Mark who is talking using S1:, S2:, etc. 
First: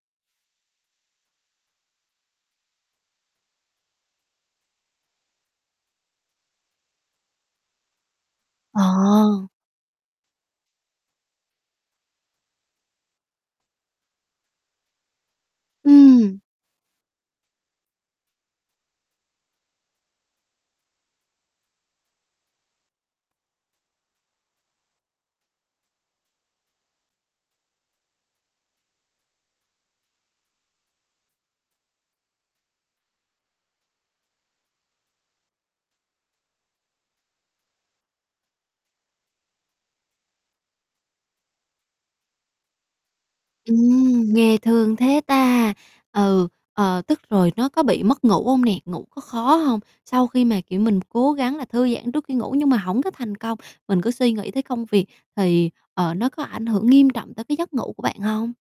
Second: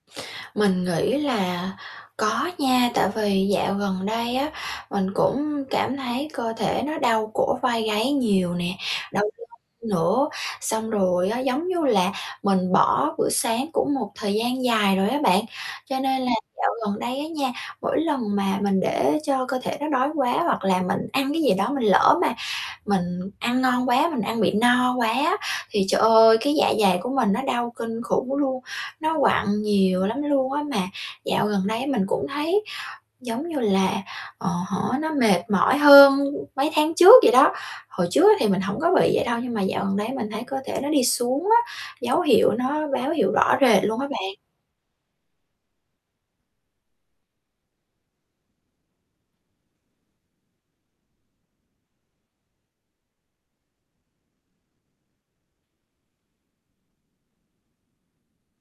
S1: Mình nghĩ là có nha, tại vì dạo gần đây á mình cũng cảm thấy cơ thể nó đau cổ vai gáy nhiều nè,
S2: Ờ.
S1: đau lưng nữa, xong rồi á, giống như là mình bỏ bữa sáng cũng một thời gian dài rồi á bạn, cho nên là
S2: Ừm.
S1: dạo gần đây á nha, mỗi lần mà mình để cho cơ thể nó đói quá, hoặc là mình ăn cái gì đó mình lỡ mà mình ăn ngon quá, mình ăn bị no quá á, thì trời ơi, cái, dạ dày của mình nó đau kinh khủng luôn, nó quặn nhiều lắm luôn á. Mà dạo gần đây mình cũng thấy giống như là, ờ hả, nó mệt mỏi hơn mấy tháng trước vậy đó, hồi trước á thì mình hổng có bị vậy đâu, nhưng mà dạo gần đây mình thấy cơ thể nó đi xuống á, dấu hiệu nó báo hiệu rõ rệt luôn á
S2: Ừm,
S1: bạn.
S2: nghe thương thế ta, ừ, ờ, tức rồi nó có bị mất ngủ hông nè, ngủ có khó hông? Sau khi mà, kiểu, mình cố gắng là thư giãn trước khi ngủ nhưng mà hổng có thành công, mình cứ suy nghĩ tới công việc thì, ờ, nó có ảnh hưởng nghiêm trọng tới cái giấc ngủ của bạn hông?